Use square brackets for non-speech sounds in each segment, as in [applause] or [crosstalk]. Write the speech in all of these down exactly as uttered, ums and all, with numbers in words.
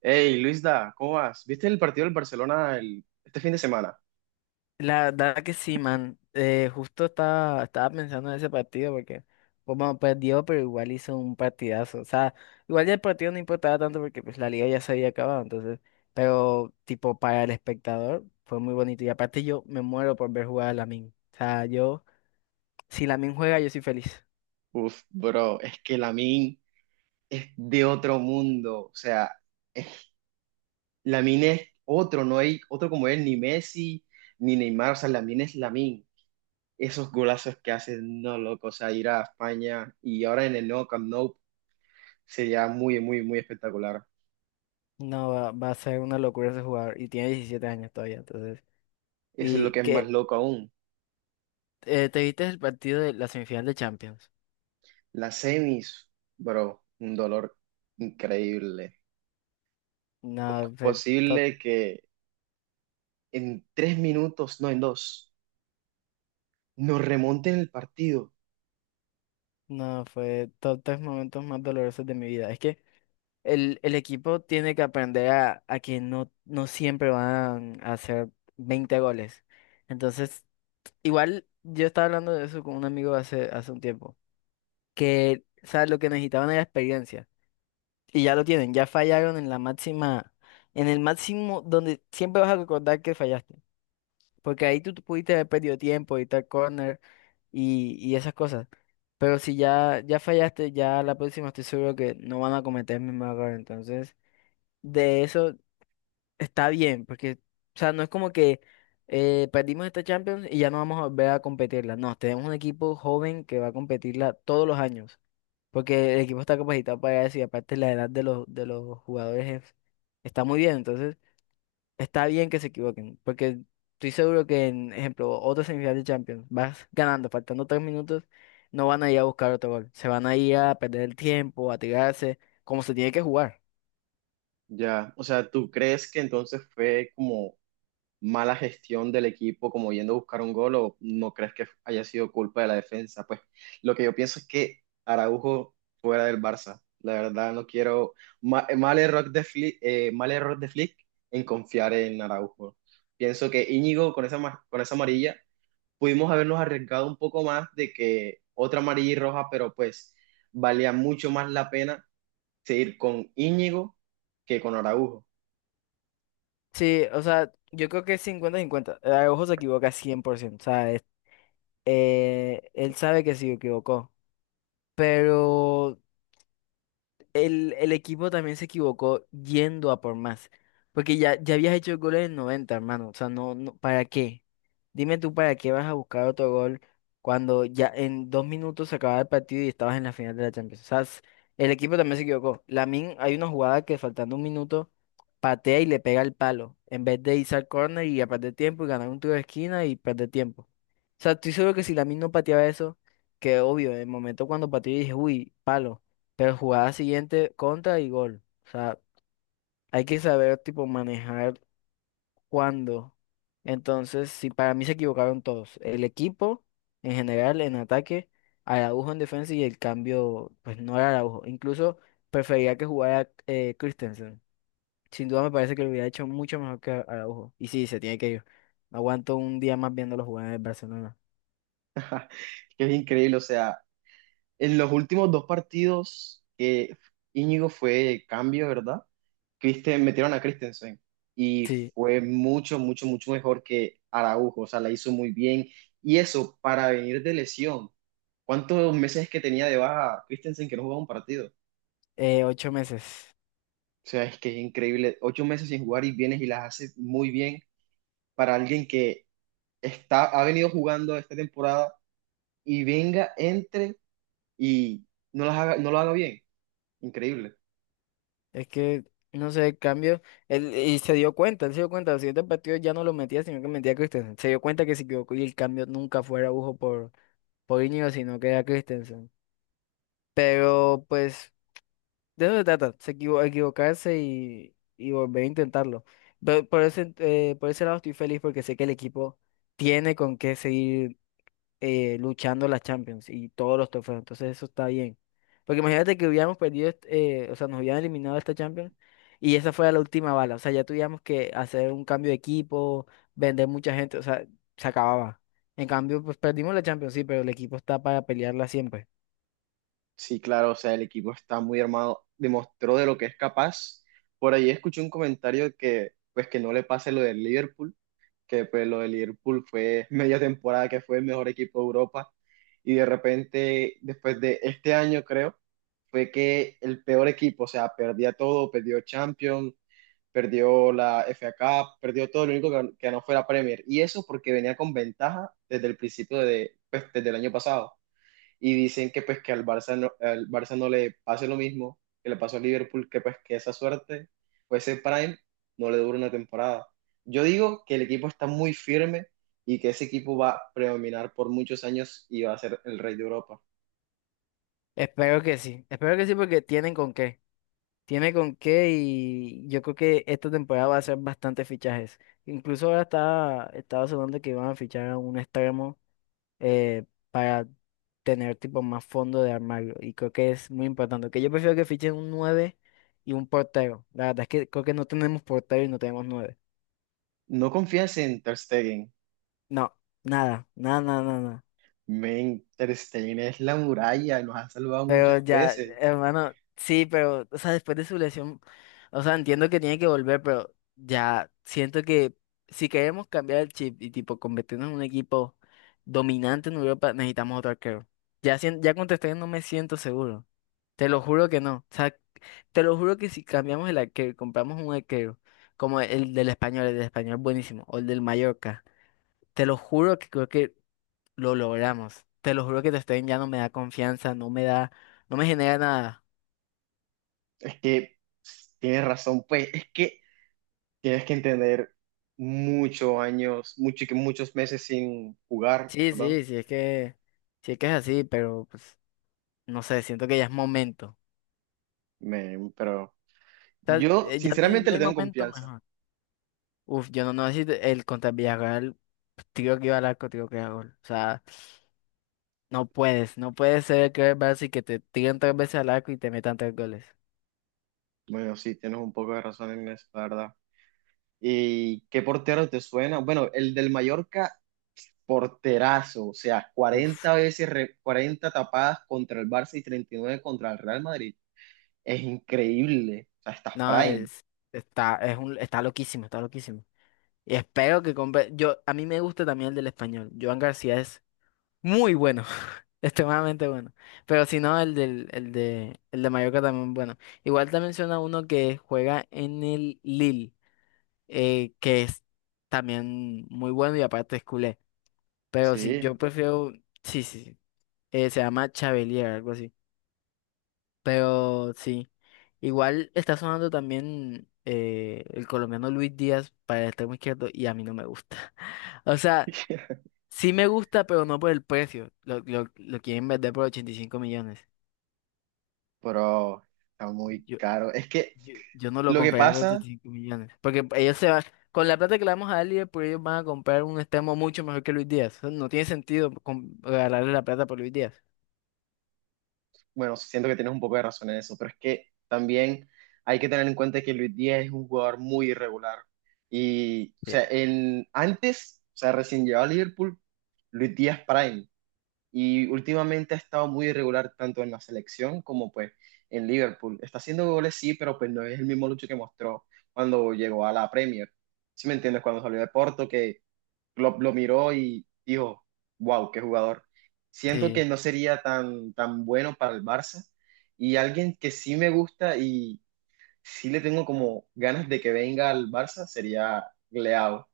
Hey, Luisda, ¿cómo vas? ¿Viste el partido del Barcelona el- este fin de semana? La verdad que sí, man. Eh, justo estaba, estaba pensando en ese partido porque, pues, bueno, perdió, pero igual hizo un partidazo. O sea, igual ya el partido no importaba tanto porque pues la liga ya se había acabado, entonces, pero tipo para el espectador fue muy bonito. Y aparte yo me muero por ver jugar a Lamin. O sea, yo, si Lamin juega, yo soy feliz. Uf, bro, es que Lamine es de otro mundo. O sea, Lamine es otro, no hay otro como él, ni Messi, ni Neymar. O sea, Lamine es Lamine. Esos golazos que hace, no, loco. O sea, ir a España y ahora en el nuevo Camp Nou sería muy, muy, muy espectacular. No, va, va a ser una locura ese jugador. Y tiene diecisiete años todavía, entonces. Eso es lo ¿Y que es más que loco aún. eh, ¿Te viste el partido de la semifinal de Champions? Las semis, bro, un dolor increíble. ¿Cómo No, es fue posible que en tres minutos, no en dos, nos remonten el partido? No, fue todos los momentos más dolorosos de mi vida. Es que el, el equipo tiene que aprender a, a que no, no siempre van a hacer veinte goles. Entonces, igual yo estaba hablando de eso con un amigo hace, hace un tiempo, que, o sea, lo que necesitaban era experiencia. Y ya lo tienen, ya fallaron en la máxima, en el máximo donde siempre vas a recordar que fallaste. Porque ahí tú, tú pudiste haber perdido tiempo y tal corner y, y esas cosas. Pero si ya, ya fallaste, ya la próxima estoy seguro que no van a cometer el mismo error. Entonces, de eso está bien, porque, o sea, no es como que eh, perdimos esta Champions y ya no vamos a volver a competirla. No, tenemos un equipo joven que va a competirla todos los años, porque el equipo está capacitado para eso y aparte la edad de los, de los jugadores es- está muy bien. Entonces, está bien que se equivoquen, porque estoy seguro que, en ejemplo, otra semifinal de Champions, vas ganando, faltando tres minutos, no van a ir a buscar otro gol. Se van a ir a perder el tiempo, a tirarse, como se tiene que jugar. Ya, o sea, ¿tú crees que entonces fue como mala gestión del equipo, como yendo a buscar un gol, o no crees que haya sido culpa de la defensa? Pues lo que yo pienso es que Araujo fuera del Barça. La verdad, no quiero ma- mal, error de Flick, eh, mal error de Flick en confiar en Araujo. Pienso que Íñigo con esa, ma- con esa amarilla pudimos habernos arriesgado un poco más de que otra amarilla y roja, pero pues valía mucho más la pena seguir con Íñigo que con Araujo, Sí, o sea, yo creo que es cincuenta 50. Araujo se equivoca cien por ciento. O sea, es- eh, él sabe que se equivocó, pero el, el equipo también se equivocó yendo a por más. Porque ya, ya habías hecho el gol en el noventa, hermano. O sea, no, no, ¿para qué? Dime tú, ¿para qué vas a buscar otro gol cuando ya en dos minutos se acababa el partido y estabas en la final de la Champions? O sea, s- el equipo también se equivocó. Lamin, hay una jugada que faltando un minuto patea y le pega el palo. En vez de irse al córner y a perder tiempo y ganar un tiro de esquina y perder tiempo. O sea, estoy seguro que si Lamin no pateaba eso, que obvio, en el momento cuando pateó dije, uy, palo. Pero jugada siguiente, contra y gol. O sea, hay que saber, tipo, manejar cuándo. Entonces, si para mí se equivocaron todos. El equipo, en general, en ataque, Araujo en defensa y el cambio, pues no era Araujo. Incluso prefería que jugara eh, Christensen. Sin duda me parece que lo hubiera hecho mucho mejor que Araujo. Y sí, se tiene que ir. No aguanto un día más viéndolo jugar en el Barcelona. que es increíble, o sea, en los últimos dos partidos que Íñigo fue cambio, ¿verdad? Christen, metieron a Christensen y Sí, fue mucho, mucho, mucho mejor que Araujo, o sea, la hizo muy bien y eso para venir de lesión. ¿Cuántos meses que tenía de baja Christensen que no jugaba un partido? eh, ocho meses. O sea, es que es increíble. Ocho meses sin jugar y vienes y las haces muy bien para alguien que está, ha venido jugando esta temporada y venga, entre y no las haga, no lo haga bien. Increíble. Es que, no sé, el cambio. Él, y se dio cuenta, él se dio cuenta. Los siguientes partidos ya no lo metía, sino que metía a Christensen. Se dio cuenta que se equivocó y el cambio nunca fue a Araujo por, por Iñigo, sino que era Christensen. Pero, pues, de eso se trata, se equivo- equivocarse y, y volver a intentarlo. Pero por ese, eh, por ese lado estoy feliz porque sé que el equipo tiene con qué seguir eh, luchando la Champions y todos los trofeos. Entonces eso está bien. Porque imagínate que hubiéramos perdido, est- eh, o sea, nos hubieran eliminado esta Champions y esa fue la última bala. O sea, ya tuviéramos que hacer un cambio de equipo, vender mucha gente, o sea, se acababa. En cambio, pues perdimos la Champions, sí, pero el equipo está para pelearla siempre. Sí, claro, o sea, el equipo está muy armado, demostró de lo que es capaz. Por ahí escuché un comentario que, pues, que no le pase lo del Liverpool que pues lo del Liverpool fue media temporada que fue el mejor equipo de Europa y de repente después de este año creo fue que el peor equipo, o sea, perdía todo, perdió Champions, perdió la F A Cup, perdió todo, lo único que, que no fue la Premier y eso porque venía con ventaja desde el principio de, pues, desde el año pasado y dicen que pues que al Barça no, al Barça no le pase lo mismo que le pasó a Liverpool, que pues que esa suerte o ese prime no le dura una temporada. Yo digo que el equipo está muy firme y que ese equipo va a predominar por muchos años y va a ser el rey de Europa. Espero que sí, espero que sí porque tienen con qué. Tiene con qué y yo creo que esta temporada va a ser bastantes fichajes. Incluso ahora está, estaba sonando que iban a fichar a un extremo, eh, para tener tipo más fondo de armario. Y creo que es muy importante. Que yo prefiero que fichen un nueve y un portero. La verdad es que creo que no tenemos portero y no tenemos nueve. No confías en Ter Stegen. No, nada, nada, nada, nada. Nada. Men, Ter Stegen es la muralla, nos ha salvado muchas Pero ya, veces. hermano, sí, pero, o sea, después de su lesión, o sea, entiendo que tiene que volver, pero ya siento que si queremos cambiar el chip y tipo convertirnos en un equipo dominante en Europa, necesitamos otro arquero. Ya, sien- ya contesté, no me siento seguro. Te lo juro que no. O sea, te lo juro que si cambiamos el arquero, y compramos un arquero, como el del español, el del español buenísimo, o el del Mallorca, te lo juro que creo que lo logramos. Te lo juro que Testen ya no me da confianza, no me da, no me genera nada. Es que tienes razón, pues es que tienes que entender muchos años, mucho, muchos meses sin jugar, Sí, ¿verdad? sí, sí es que, sí es que es así, pero pues, no sé, siento que ya es momento. O Me- pero sea, yo eh, ya no hay, no sinceramente le hay tengo momento confianza. mejor. Uf, yo no, no sé si el contra el Villarreal, pues, tiro que iba al arco, tiro que iba a gol. O sea, No puedes, no puedes ser el quarterback y que te tiren tres veces al arco y te metan tres goles. Bueno, sí, tienes un poco de razón en eso, la verdad. ¿Y qué portero te suena? Bueno, el del Mallorca, porterazo, o sea, Uf, cuarenta veces, re- cuarenta tapadas contra el Barça y treinta y nueve contra el Real Madrid. Es increíble, o sea, estás no, prime. es, está, es un, está loquísimo, está loquísimo. Y espero que compre. Yo, a mí me gusta también el del español. Joan García es muy bueno, [laughs] extremadamente bueno. Pero si no, el del, el de, el de Mallorca también bueno. Igual te menciona uno que juega en el Lille, eh, que es también muy bueno y aparte es culé. Pero si Sí, yo prefiero, sí, sí, sí. Eh, se llama Chabelier, algo así. Pero sí, igual está sonando también eh, el colombiano Luis Díaz para el extremo izquierdo y a mí no me gusta. [laughs] O sea, [laughs] sí me gusta, pero no por el precio. Lo, lo, lo quieren vender por ochenta y cinco millones. pero está muy Yo, caro. Es que yo, yo no lo lo que compraría por ochenta pasa y cinco millones. Porque ellos se van, con la plata que le vamos a dar pues ellos van a comprar un extremo mucho mejor que Luis Díaz. O sea, no tiene sentido com- regalarle la plata por Luis Díaz. bueno, siento que tienes un poco de razón en eso, pero es que también hay que tener en cuenta que Luis Díaz es un jugador muy irregular. Y, o Sí. sea, en, antes, o sea, recién llegado a Liverpool, Luis Díaz Prime. Y últimamente ha estado muy irregular tanto en la selección como pues en Liverpool. Está haciendo goles, sí, pero pues no es el mismo Lucho que mostró cuando llegó a la Premier. ¿Si me entiendes? Cuando salió de Porto, que lo, lo miró y dijo, wow, qué jugador. Siento que Sí. no sería tan, tan bueno para el Barça y alguien que sí me gusta y sí le tengo como ganas de que venga al Barça sería Leao.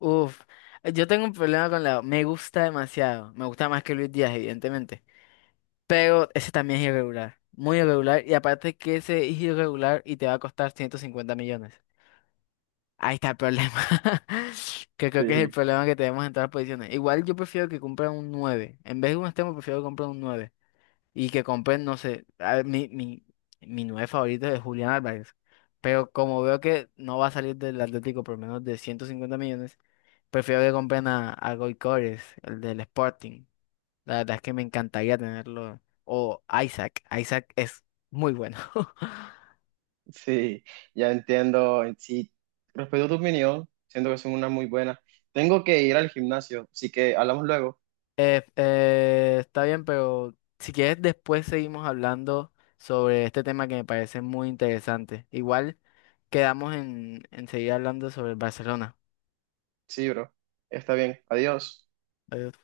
Uf. Yo tengo un problema con la... Me gusta demasiado. Me gusta más que Luis Díaz, evidentemente. Pero ese también es irregular, muy irregular. Y aparte que ese es irregular y te va a costar ciento cincuenta millones. Ahí está el problema. [laughs] Que creo que es el Sí. problema que tenemos en todas las posiciones. Igual yo prefiero que compren un nueve. En vez de un extremo, prefiero que compren un nueve. Y que compren, no sé, a ver, mi, mi, mi nueve favorito es Julián Álvarez. Pero como veo que no va a salir del Atlético por menos de ciento cincuenta millones, prefiero que compren a, a Gyökeres, el del Sporting. La verdad es que me encantaría tenerlo. O Isaac. Isaac es muy bueno. [laughs] Sí, ya entiendo. Sí, respeto tu opinión, siento que son una muy buena. Tengo que ir al gimnasio, así que hablamos luego. Eh, eh, está bien, pero si quieres después seguimos hablando sobre este tema que me parece muy interesante. Igual quedamos en, en seguir hablando sobre el Barcelona. Sí, bro. Está bien. Adiós. Adiós.